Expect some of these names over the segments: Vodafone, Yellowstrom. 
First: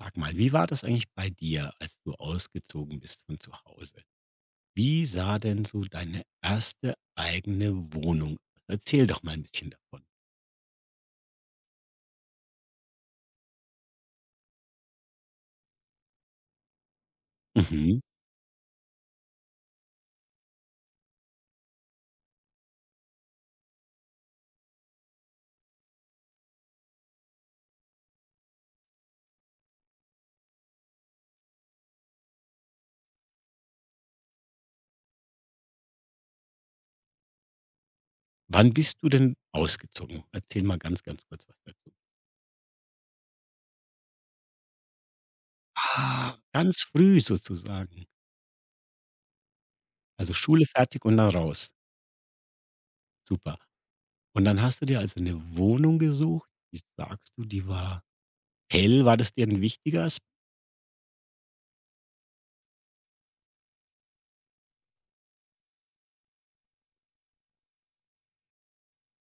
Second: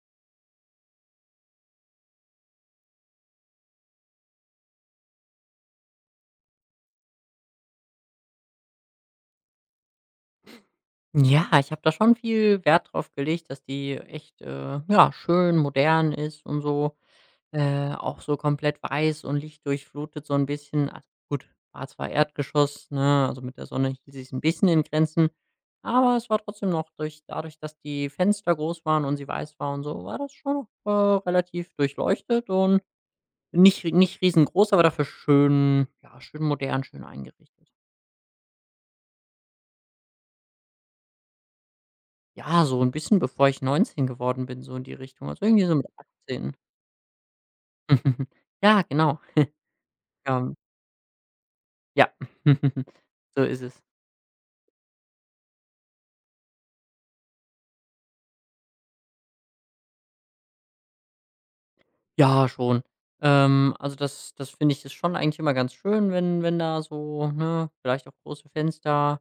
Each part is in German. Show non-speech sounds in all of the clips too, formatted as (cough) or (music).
Sag mal, wie war das eigentlich bei dir, als du ausgezogen bist von zu Hause? Wie sah denn so deine erste eigene Wohnung aus? Erzähl doch mal ein bisschen davon. Ja, ich habe da schon viel Wert drauf gelegt, dass die echt, ja, schön modern ist und so, Mhm. auch so komplett weiß und lichtdurchflutet so ein bisschen. Also, gut, war zwar Erdgeschoss, ne, also, mit der Sonne hielt sie es ein bisschen in Grenzen, aber es war trotzdem noch durch dadurch, dass die Fenster groß waren und sie weiß war und so, war das schon noch, relativ durchleuchtet und nicht riesengroß, aber dafür schön, ja, schön modern, schön eingerichtet. Wann bist du denn ausgezogen? Erzähl mal ganz, ganz kurz was dazu. Ja, so 'n bisschen bevor ich 19 geworden bin, so in die Richtung. Also, irgendwie so mit Ah, 18. ganz früh sozusagen. (laughs) Ja, genau. Also, Ähm, Schule fertig und dann raus. ja, (laughs) so Super. ist es. Und dann hast du dir also eine Wohnung gesucht. Jetzt sagst du, die war hell. War das dir ein wichtiger? Ja, schon. Also, das finde ich ist schon eigentlich immer ganz schön, wenn da so, ne, vielleicht auch große Fenster,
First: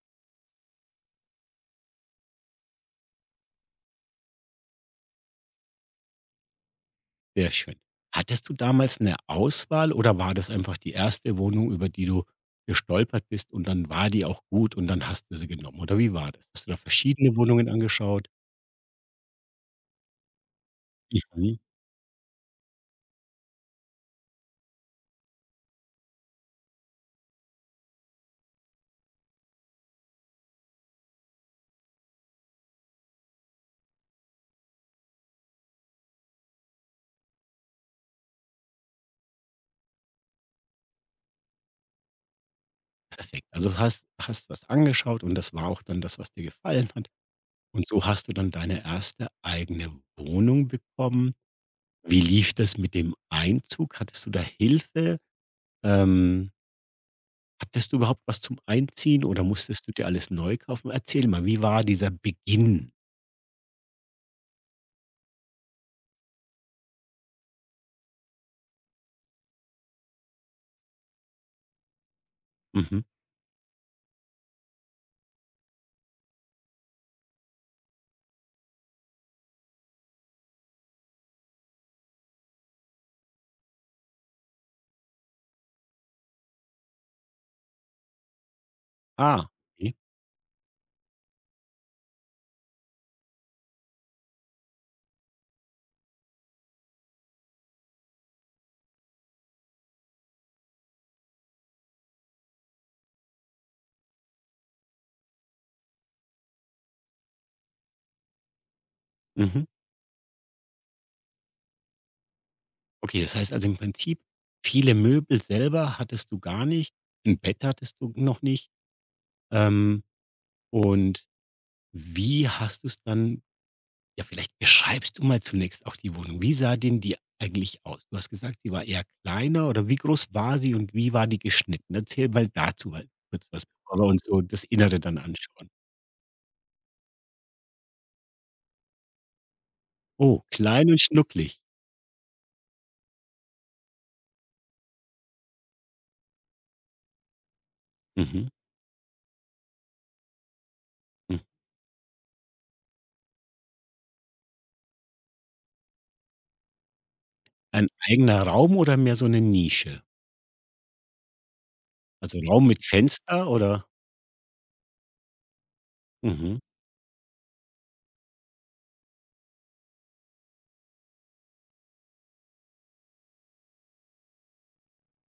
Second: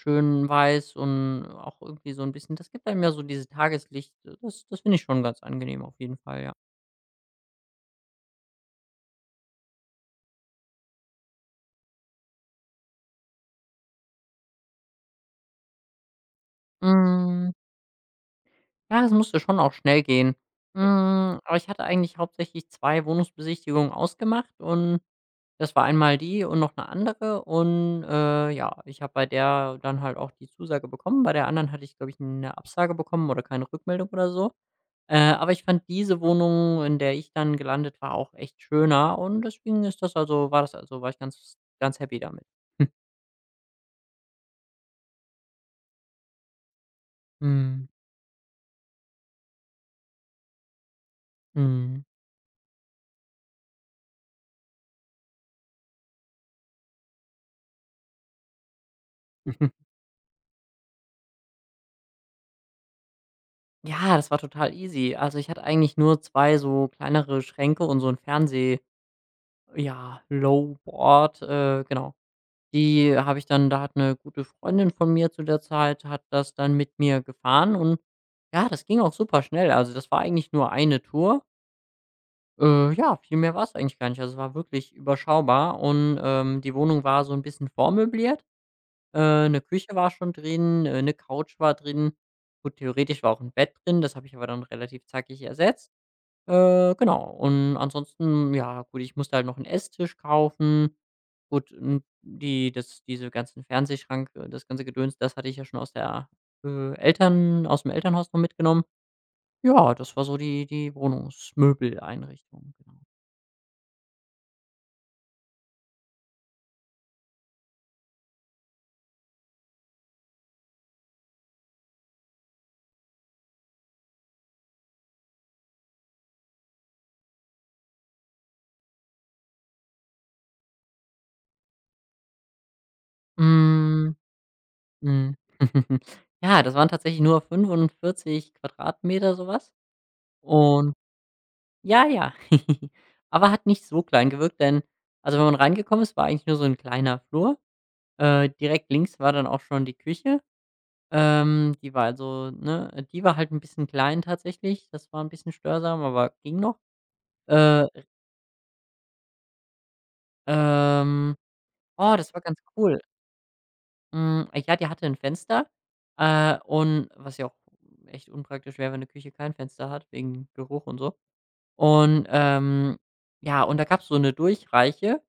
schön weiß und auch irgendwie so 'n bisschen, das gibt einem ja so dieses Tageslicht. Das finde ich schon ganz angenehm auf jeden Fall, ja. Sehr schön. Hattest du damals eine Auswahl oder war das einfach die erste Wohnung, über die du gestolpert bist und dann war die auch gut und dann hast du sie genommen oder wie war das? Hast du da verschiedene Mhm. Wohnungen angeschaut? Ja, es musste schon auch schnell gehen. Hm, Mhm. aber ich hatte eigentlich hauptsächlich 2 Wohnungsbesichtigungen ausgemacht, und das war einmal die und noch eine andere, und, ja, ich habe bei der dann halt auch die Zusage bekommen. Bei der anderen hatte ich, glaube ich, eine Absage bekommen oder keine Rückmeldung oder so. Aber ich fand diese Wohnung, in der ich dann gelandet war, auch echt schöner, und deswegen ist das also war ich ganz happy damit. (laughs) Perfekt. Also, das heißt, hast was angeschaut und das war auch dann das, was dir gefallen hat Mhm. und so hast du dann deine erste eigene Wohnung bekommen. Mhm. Wie lief das mit dem Einzug? Hattest du da Hilfe? Ähm, hattest du überhaupt was zum Einziehen oder (laughs) musstest du dir alles neu kaufen? Erzähl mal, wie war dieser Beginn? Ja, das war total easy. Also, ich hatte eigentlich nur 2 so kleinere Schränke und so ein Fernseh ja, Lowboard, genau. Mhm. Die habe ich dann Da hat eine gute Freundin von mir zu der Zeit hat das dann mit mir gefahren, und ja, das ging auch super schnell. Also, das war eigentlich nur eine Tour. Ja, viel mehr war es eigentlich gar nicht. Also, es war wirklich überschaubar, und, die Wohnung war so ein bisschen vormöbliert. Ah, 'Ne Küche okay. war schon drin, 'ne Couch war drin. Gut, theoretisch war auch ein Bett drin, das habe ich aber dann relativ zackig ersetzt. Genau. Und ansonsten, ja, gut, ich musste halt noch einen Esstisch kaufen. Gut, n die das diese ganzen Fernsehschrank, das ganze Gedöns, das hatte ich ja schon aus der, Eltern aus dem Elternhaus noch mitgenommen. Mhm. Ja, das war so die Wohnungsmöbeleinrichtung, genau. Okay, das heißt also im Prinzip, viele Möbel selber hattest du gar nicht, ein Bett hattest du noch nicht. Ähm, und wie hast du es dann, ja, vielleicht beschreibst du mal zunächst auch die Wohnung. Wie sah denn die eigentlich aus? Du hast gesagt, sie war eher kleiner oder wie groß war sie und wie war die geschnitten? Erzähl mal dazu mal kurz was, bevor wir Hm, uns so das Innere dann mhm. anschauen. (laughs) Ja, das waren tatsächlich nur 45 Quadratmeter, sowas. Oh, klein Und und schnucklig. ja, ja. (laughs) Aber hat nicht so klein gewirkt, denn also, wenn man reingekommen ist, war eigentlich nur so ein kleiner Flur. Mhm, Direkt links war dann auch schon die Küche. hm. Die war die war halt ein bisschen klein tatsächlich. Das war ein bisschen störsam, aber ging noch. Äh, Ein eigener Raum oder mehr so eine Nische? ähm, oh, das Also, war ganz Raum mit cool. Fenster oder? Hm, ja, die hatte ein Fenster, Mhm, und was ja auch echt unpraktisch wäre, wenn eine Küche kein Fenster hat wegen Geruch und so. Und, ja, und da gab's so eine Durchreiche.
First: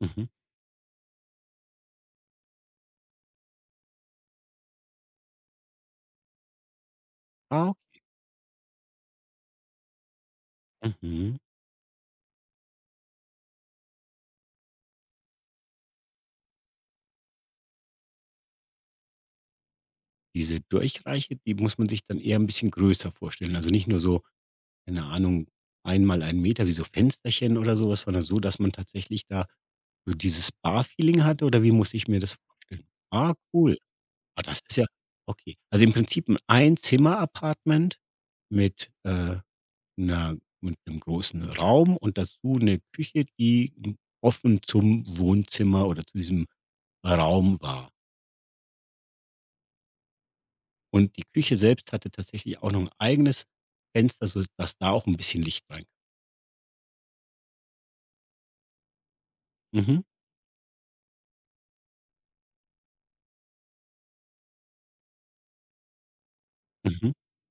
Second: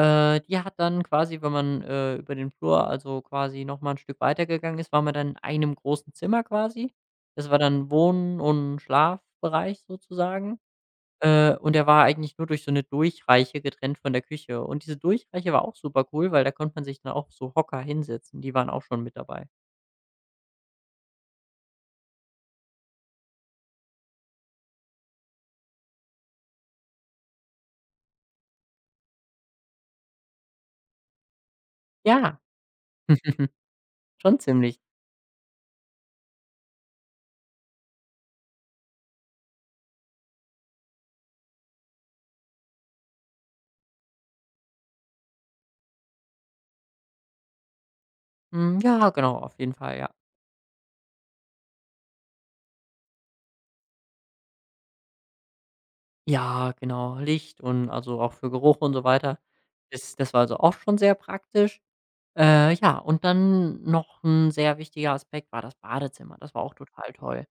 mhm. Die hat dann quasi, wenn man, über den Flur, also quasi noch mal 'n Stück weitergegangen ist, war man dann in einem großen Zimmer quasi. Das war Ah, dann Wohn- und Schlafbereich sozusagen. mhm. Und der war eigentlich nur durch so eine Durchreiche getrennt von der Küche. Und diese Durchreiche war auch super cool, weil da konnte man sich dann auch so Hocker hinsetzen. Die waren auch schon mit dabei. Diese Durchreiche, die muss man sich dann eher 'n bisschen größer vorstellen. Also, nicht nur so, keine Ahnung, 1 mal 1 Meter wie so Fensterchen oder so was, sondern so, dass man tatsächlich da so dieses Bar-Feeling hat oder wie muss ich mir das Ja, vorstellen? Ah, (laughs) cool. schon Ah, das ist ziemlich. ja okay. Also, im Prinzip 'n Einzimmer-Apartment mit, 'ner mit einem großen Raum und dazu eine Küche, die, offen zum Wohnzimmer oder zu diesem Raum war. Hm, ja, genau, auf jeden Fall, ja. Und die Küche selbst hatte tatsächlich auch noch ein eigenes Fenster, so dass da auch ein bisschen Licht rein. Ja, genau, Licht und also auch für Geruch und so weiter. Mhm, Das war also auch schon sehr praktisch. Ja, und dann noch ein sehr wichtiger Aspekt war das Badezimmer. Das war auch mhm, total toll.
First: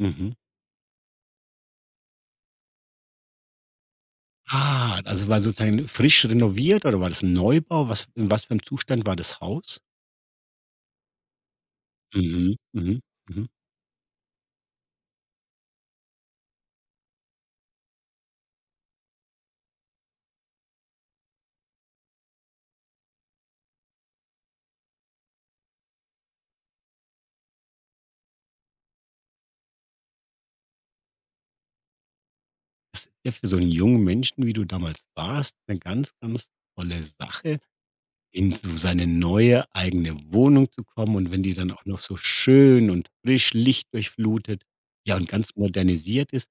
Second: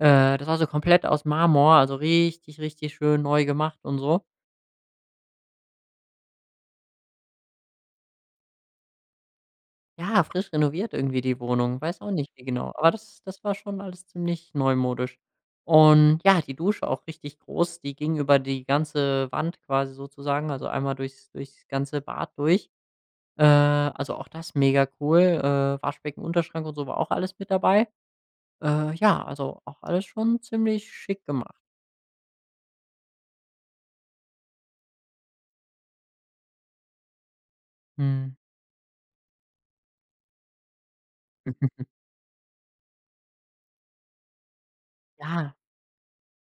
mhm. Das war so komplett aus Marmor, also richtig, richtig schön neu gemacht und so. Ah, also war sozusagen frisch renoviert oder war das ein Neubau? Was für einem Zustand war das Haus? Ja, frisch renoviert irgendwie die Wohnung, weiß auch nicht wie Mhm, genau, aber mhm, das mhm. war schon alles ziemlich neumodisch. Und ja, die Dusche auch richtig groß, die ging über die ganze Wand quasi sozusagen, also einmal durchs ganze Bad durch. Also auch das mega cool. Waschbecken, Unterschrank und so war auch alles mit dabei. Ja, also auch alles schon ziemlich schick gemacht. Das ist ja für so einen jungen Menschen, wie du damals warst, eine ganz, ganz tolle Sache, Mhm. in so seine neue eigene Wohnung zu kommen, und wenn die dann (laughs) auch noch so schön und frisch lichtdurchflutet, ja, und Ja. ganz modernisiert ist.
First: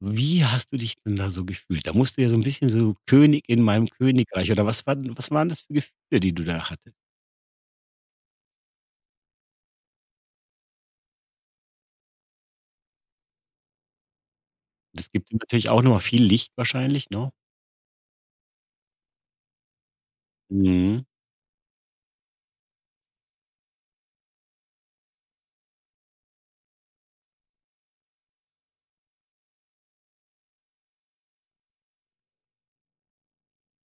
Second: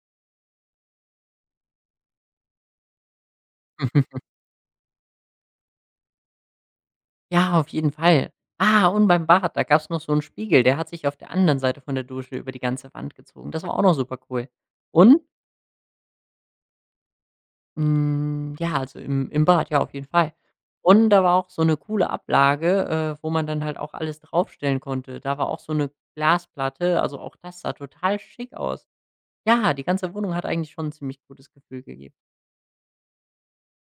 Wie hast du dich denn da so gefühlt? Da musst du ja so 'n bisschen so König in meinem Königreich, oder was waren das für Gefühle, die du da hattest? Ja, auf jeden Fall. Ah, und beim Bad, da gab's noch so einen Spiegel, der hat sich auf der anderen Seite von der Dusche über die ganze Wand gezogen. Das war auch noch super cool. Das Und gibt dir natürlich auch noch mal viel Licht wahrscheinlich, ne? hm, ja, also im Bad, ja, auf jeden Fall. Mhm. Und da war auch so eine coole Ablage, wo man dann halt auch alles draufstellen konnte. Da war auch so eine Glasplatte, also auch das sah total schick aus. Ja, die ganze Wohnung hat eigentlich schon 'n ziemlich gutes Gefühl gegeben.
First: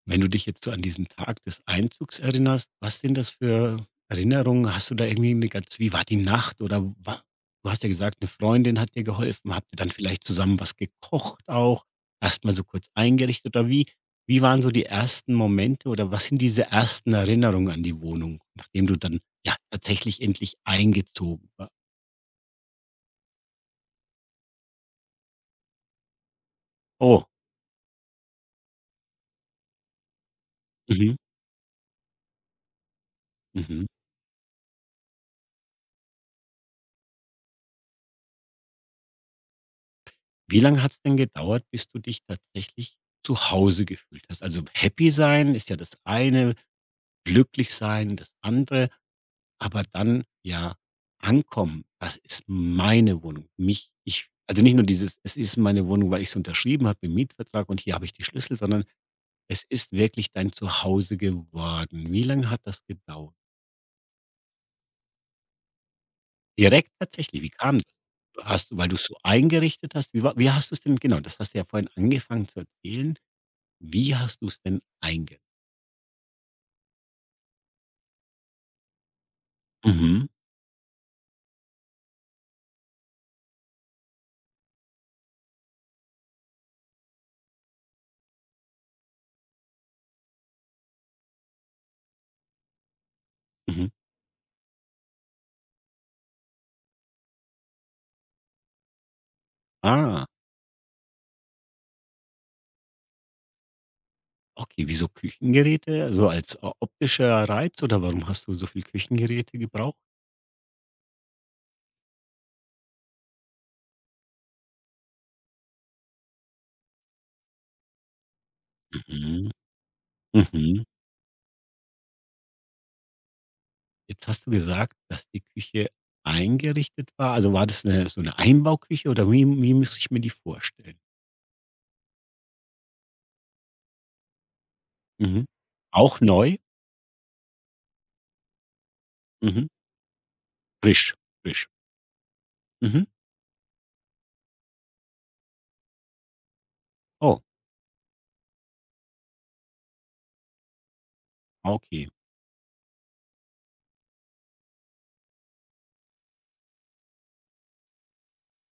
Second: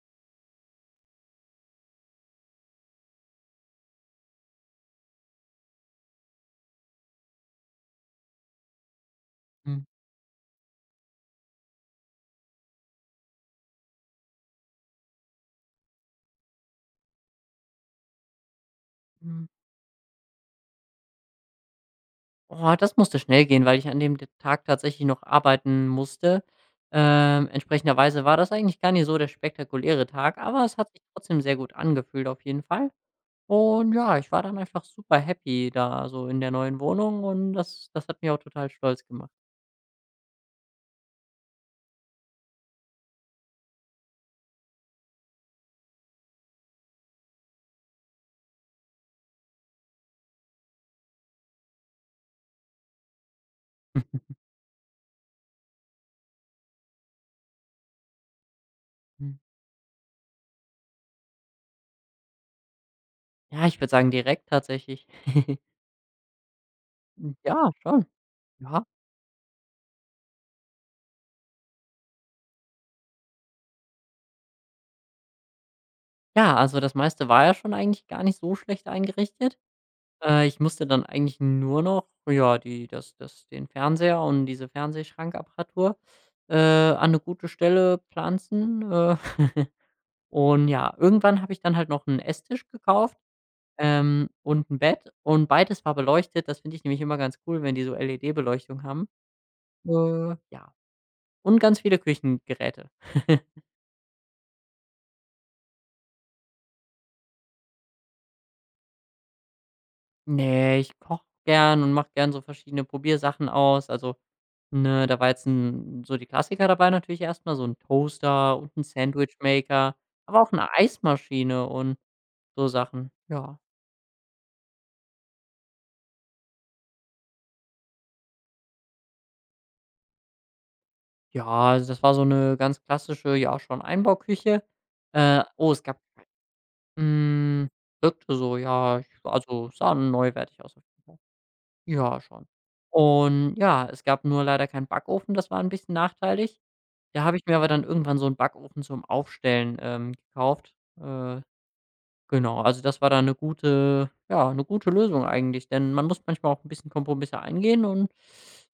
Wenn du dich jetzt so an diesen Tag des Einzugs erinnerst, was sind das für Erinnerungen? Hast du da irgendwie eine ganz, wie war die Nacht, oder wa du hast ja gesagt, eine Freundin hat dir geholfen. Habt ihr Mhm. dann vielleicht zusammen was gekocht auch? Erstmal so kurz eingerichtet, oder wie waren so die ersten Momente, oder was sind diese ersten Erinnerungen an die Wohnung, nachdem du dann, Mhm. ja, tatsächlich endlich eingezogen war. Oh, das musste schnell gehen, weil ich an dem Tag tatsächlich noch arbeiten musste. Oh, Entsprechenderweise war das eigentlich gar nicht so der spektakuläre Tag, aber es hat sich mhm, trotzdem sehr gut angefühlt auf jeden Fall. mhm. Und ja, ich war dann einfach super happy da so in der neuen Wohnung, und das hat mich auch total stolz gemacht. Wie lange hat es denn gedauert, bis du dich tatsächlich zu Hause gefühlt hast? Also, happy sein ist ja das eine. Glücklichsein, das andere, aber dann, ja, ankommen. Das ist meine Wohnung. Mich ich (laughs) also nicht nur dieses: „Es ist meine Wohnung, weil ich's unterschrieben habe im Mietvertrag und hier habe ich die Schlüssel", sondern es ist wirklich dein Zuhause geworden. Wie lange hat das gedauert? Ja, ich würde sagen direkt tatsächlich. (laughs) Direkt tatsächlich, wie Ja, kam das? schon. Hast du Ja. weil du's so eingerichtet hast? Wie hast du es denn genau, das hast du ja vorhin angefangen zu erzählen. Wie hast du es denn eingerichtet? Ja, also das meiste war ja schon eigentlich gar nicht so schlecht eingerichtet. Mhm, Ich musste dann eigentlich nur noch, ja, die das das den Fernseher und diese Fernsehschrankapparatur, an eine gute Stelle pflanzen, (laughs) und ja, irgendwann habe ich dann halt noch einen Esstisch gekauft, mhm. Und ein Bett, und beides war beleuchtet. Das finde ich nämlich immer ganz cool, wenn die so LED-Beleuchtung haben. Ah. Ja, und ganz viele Küchengeräte. (laughs) Okay, wieso Küchengeräte? So als o optischer Reiz, oder warum hast du so viel Küchengeräte gebraucht? Ne, ich koche gern und mache gern so verschiedene Probiersachen aus. Da war jetzt 'n so die Klassiker dabei, natürlich erstmal so ein Toaster und ein Mhm, Sandwichmaker, aber auch eine mhm. Eismaschine und so Sachen. Ja. Jetzt hast du gesagt, dass die Küche eingerichtet war. Also, war das so eine Einbauküche, oder wie muss ich mir die vorstellen? Ja, also das war so eine ganz klassische, ja, schon Einbauküche. Mhm. Oh, es gab Auch neu? hm, wirkte so, ja, ich Mhm. also sah neuwertig aus auf jeden Frisch, Fall. frisch. Ja, schon. Mhm. Und ja, es gab nur leider keinen Backofen, das war ein bisschen nachteilig. Da habe Oh, ich mir aber dann irgendwann so einen Backofen zum Aufstellen, gekauft. Äh okay. Genau, also das war da eine gute ja, eine gute Lösung eigentlich, denn man muss manchmal auch ein bisschen Kompromisse eingehen, und,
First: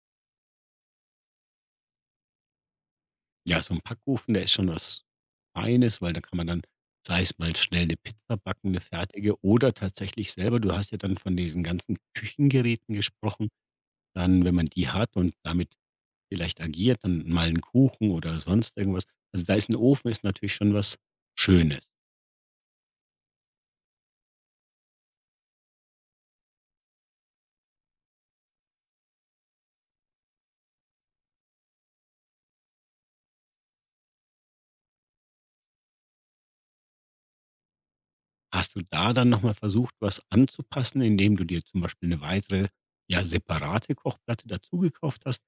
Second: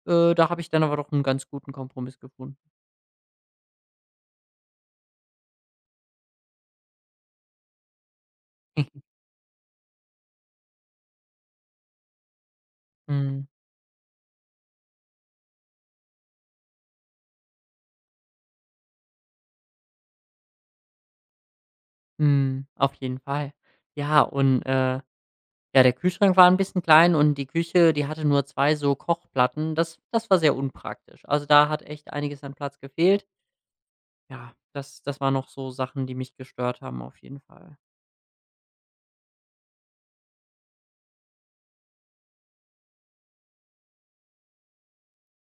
da habe ich dann aber doch einen ganz guten Kompromiss gefunden. Ja, so ein Backofen, der ist schon was Feines, weil da kann man dann, sei es mal schnell 'ne Pizza backen, 'ne fertige, oder tatsächlich selber, du hast ja dann von diesen ganzen Küchengeräten Mhm, gesprochen. Dann, wenn man die hat und damit vielleicht agiert, dann mal 'n Kuchen oder sonst irgendwas. Also, da ist ein Ofen ist natürlich schon was Schönes. mhm, auf jeden Fall. Ja, und, ja, der Kühlschrank war ein bisschen klein, und die Küche, die hatte nur 2 so Kochplatten. Das war sehr unpraktisch. Also, da hat echt einiges an Platz gefehlt. Ja, das waren noch so Sachen, die mich gestört haben auf jeden Fall. Hast du da dann noch mal versucht, was anzupassen, indem du dir zum Beispiel eine weitere, ja, separate Kochplatte dazu gekauft hast?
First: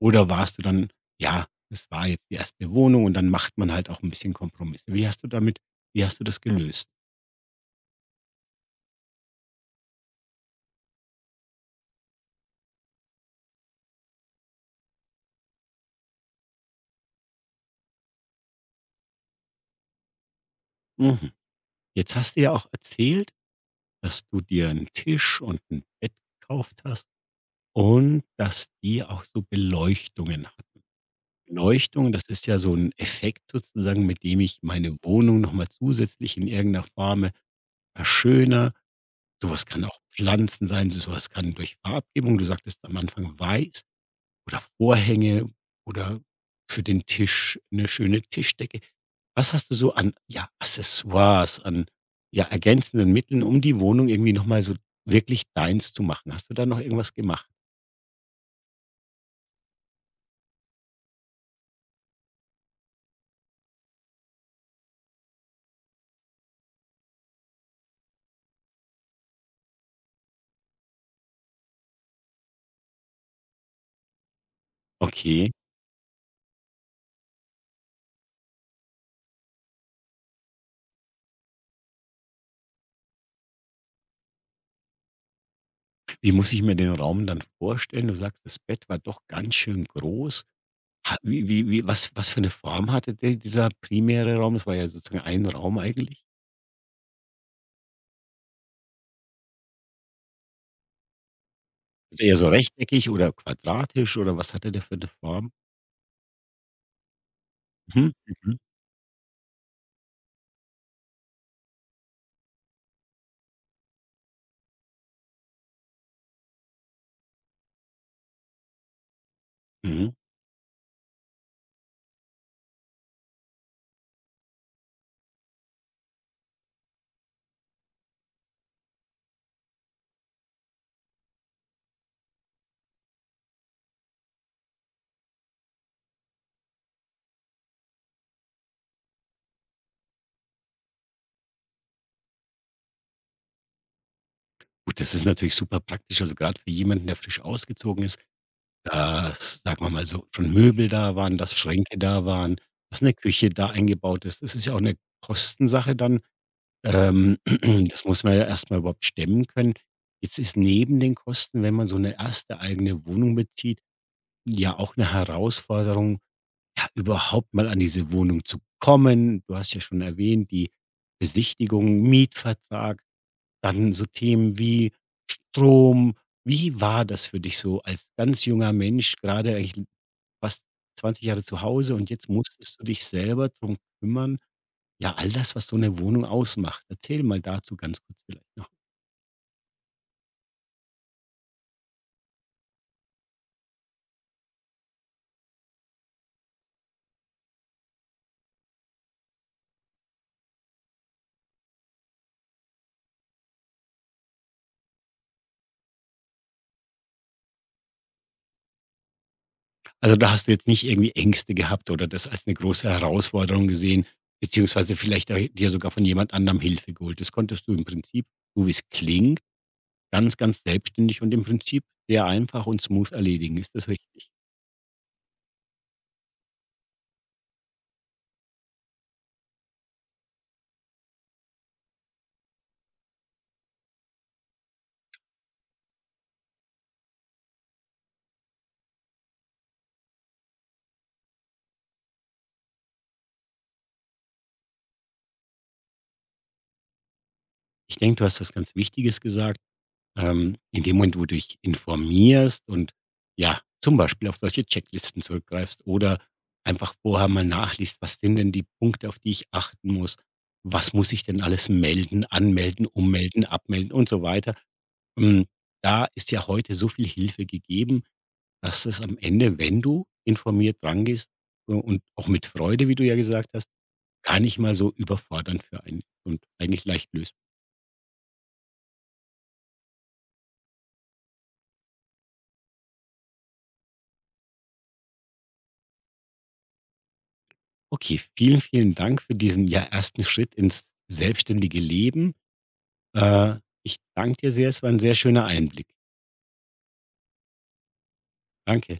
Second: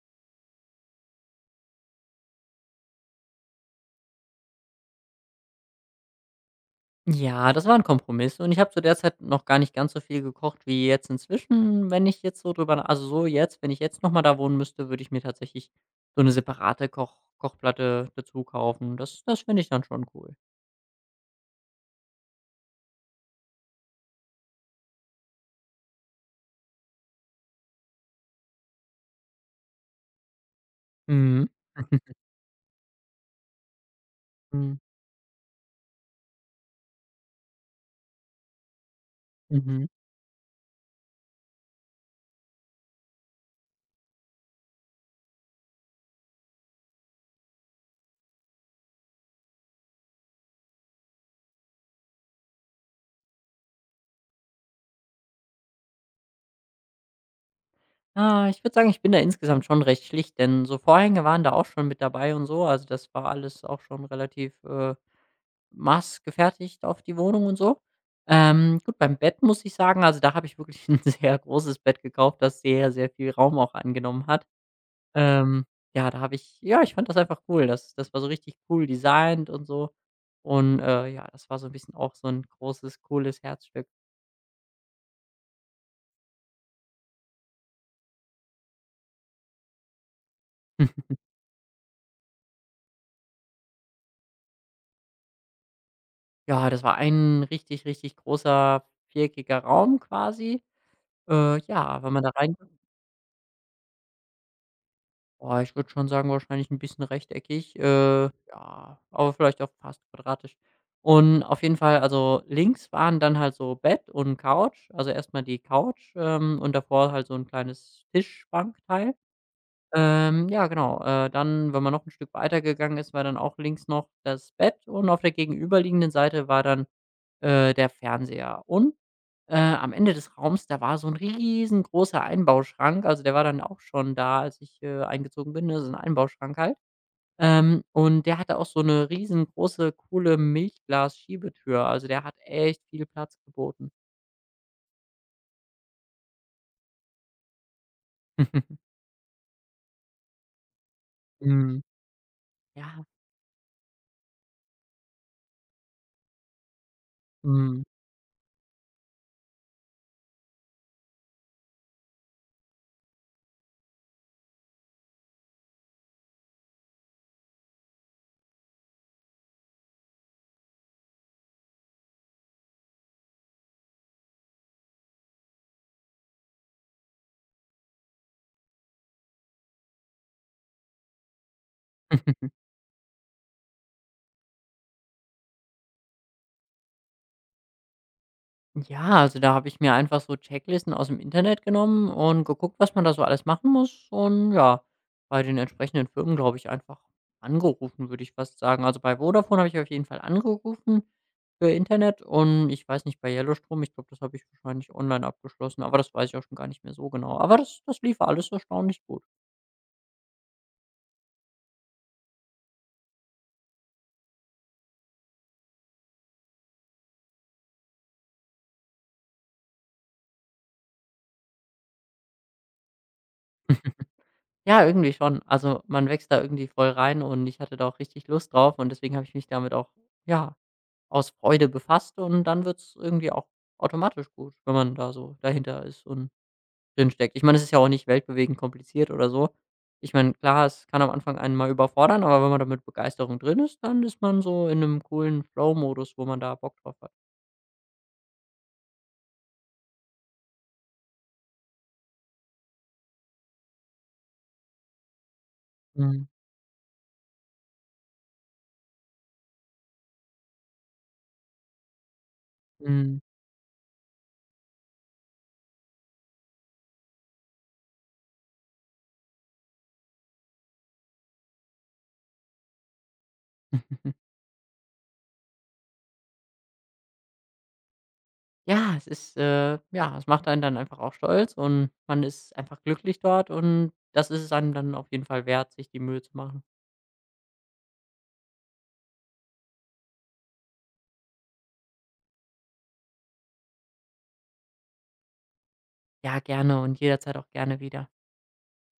Oder warst du dann: „Ja, es war jetzt die erste Wohnung und dann macht man halt auch ein bisschen Kompromisse." Wie hast du das gelöst? Ja, das war 'n Kompromiss, und ich habe zu der Zeit noch gar nicht ganz so viel gekocht wie jetzt inzwischen, wenn ich jetzt so drüber na also, so jetzt wenn ich jetzt noch mal da wohnen müsste, würde ich mir tatsächlich so 'ne separate Kochplatte dazu kaufen. Das finde ich dann schon cool. Mhm. Jetzt hast du ja auch erzählt, dass du dir einen Tisch und ein Bett gekauft hast. Und dass die auch so Beleuchtungen hatten. Mhm. Beleuchtung, das (laughs) ist ja so ein Effekt sozusagen, mit dem ich Mhm. meine Wohnung noch mal zusätzlich in irgendeiner Form verschönere. Sowas kann Mhm. auch Pflanzen sein, sowas kann durch Farbgebung, du sagtest am Anfang weiß, oder Vorhänge oder für den Tisch eine schöne Tischdecke. Was hast du so an, ja, Accessoires, an, ja, ergänzenden Mitteln, um die Wohnung irgendwie noch mal so wirklich deins zu machen? Hast du da noch irgendwas gemacht? Ah, ich würde sagen, ich bin da insgesamt schon recht schlicht, denn so Vorhänge waren da auch schon mit dabei und so. Also, das war alles auch schon relativ, maßgefertigt auf die Wohnung und so. Gut, beim Bett muss ich sagen, also da habe ich wirklich (laughs) ein sehr großes Bett gekauft, das sehr, sehr viel Raum auch angenommen hat. Okay. Ähm, ja, da habe ich ja, ich fand das einfach cool. Das war so richtig cool designt und so. Und, ja, das war so ein bisschen auch so ein großes, cooles Herzstück. Wie muss ich mir den Raum dann vorstellen? Du sagst, das Bett war doch ganz schön groß. Ha (laughs) wie wie wie was was für eine Form hatte de dieser primäre Raum? Es war ja sozusagen ein Raum eigentlich. Ja, das war ein richtig, richtig großer, viereckiger Raum quasi. Ja, wenn Also, man da eher so rein rechteckig oder quadratisch, oder was hatte der für eine Form? Boah, ich würde schon sagen, wahrscheinlich ein bisschen rechteckig, Mhm, mhm, ja, aber vielleicht auch fast quadratisch. Und auf jeden Fall, also, links waren dann halt so Bett und Couch, also, erstmal die Couch, und davor halt so ein kleines Tischbankteil. mhm. Ja, genau, dann, wenn man noch ein Stück weiter gegangen ist, war dann auch links noch das Bett, und auf der gegenüberliegenden Seite war dann der Fernseher. Und, am Ende des Raums, da war so ein riesengroßer Einbauschrank. Also, der war dann auch schon da, als ich, eingezogen bin, ne, so 'n Einbauschrank halt. Und der hatte auch so eine riesengroße, coole Milchglas-Schiebetür. Also, der hat echt viel Platz geboten. Gut, das ist natürlich super praktisch, also, gerade für jemanden, der frisch ausgezogen ist, (laughs) dass, sagen wir mal so, schon Möbel da waren, dass Mhm. Schränke da waren, dass Ja. eine Küche da eingebaut ist. Das ist ja auch 'ne Kostensache dann. Ähm, Mhm. (clears throat) das muss man ja erst mal überhaupt stemmen können. Jetzt ist neben den Kosten, wenn man so eine erste eigene Wohnung bezieht, ja auch eine Herausforderung, ja, überhaupt mal an diese Wohnung zu kommen. Du hast ja schon erwähnt, die Besichtigung, Mietvertrag, dann so Themen wie Strom. Wie war das für dich so als ganz junger Mensch, gerade eigentlich fast 20 Jahre zu Hause, und jetzt (laughs) musstest du dich selber drum kümmern? Ja, all das, was so eine Wohnung ausmacht. Erzähl mal dazu ganz kurz vielleicht noch. Ja, also da habe ich mir einfach so Checklisten aus dem Internet genommen und geguckt, was man da so alles machen muss, und ja, bei den entsprechenden Firmen, glaube ich, einfach angerufen, würde ich fast sagen. Also, bei Vodafone habe ich auf jeden Fall angerufen für Internet, und ich weiß nicht, bei Yellowstrom, ich glaube, das habe ich wahrscheinlich online abgeschlossen, aber das weiß ich auch schon gar nicht mehr so genau. Aber das lief alles erstaunlich gut. Also, da hast du jetzt nicht irgendwie Ängste gehabt oder das als eine große Herausforderung gesehen, beziehungsweise vielleicht da dir sogar von jemand anderem Hilfe geholt. Das konntest du im Prinzip, so wie es klingt, ganz, ganz selbstständig und im Prinzip sehr einfach und smooth erledigen. Ist das richtig? Ja, irgendwie schon. Also, man wächst da irgendwie voll rein, und ich hatte da auch richtig Lust drauf, und deswegen habe ich mich damit auch, ja, aus Freude befasst, und dann wird's irgendwie auch automatisch gut, wenn man da so dahinter ist und drinsteckt. Ich meine, es ist ja auch nicht weltbewegend kompliziert oder so. Ich meine, klar, es kann am Anfang einen mal überfordern, aber wenn man da mit Begeisterung drin ist, dann ist man so in einem coolen Flow-Modus, wo man da Bock drauf hat. Ich denke, du hast was ganz Wichtiges gesagt. In dem Moment, wo du dich informierst und, ja, zum Beispiel auf solche Checklisten zurückgreifst oder Mhm. einfach vorher mal nachliest, was sind denn die Punkte, auf die ich achten muss? Was muss ich denn alles melden, anmelden, Mhm. ummelden, abmelden und so weiter? Ähm, da ist ja heute so viel Hilfe gegeben, dass es am Ende, wenn du informiert rangehst, und auch mit Freude, wie du ja gesagt hast, Mhm. (laughs) gar nicht mal so überfordernd für einen ist und eigentlich leicht lösbar. Ja, es ist, ja, es macht einen dann einfach auch stolz, und man ist einfach glücklich dort, und das ist es einem dann auf jeden Fall wert, sich die Mühe zu machen. Okay, vielen, vielen Dank für diesen, ja, ersten Schritt ins selbstständige Leben. Äh, ich danke dir sehr. Es war ein sehr schöner Einblick. Ja, gerne und jederzeit auch gerne wieder. Danke.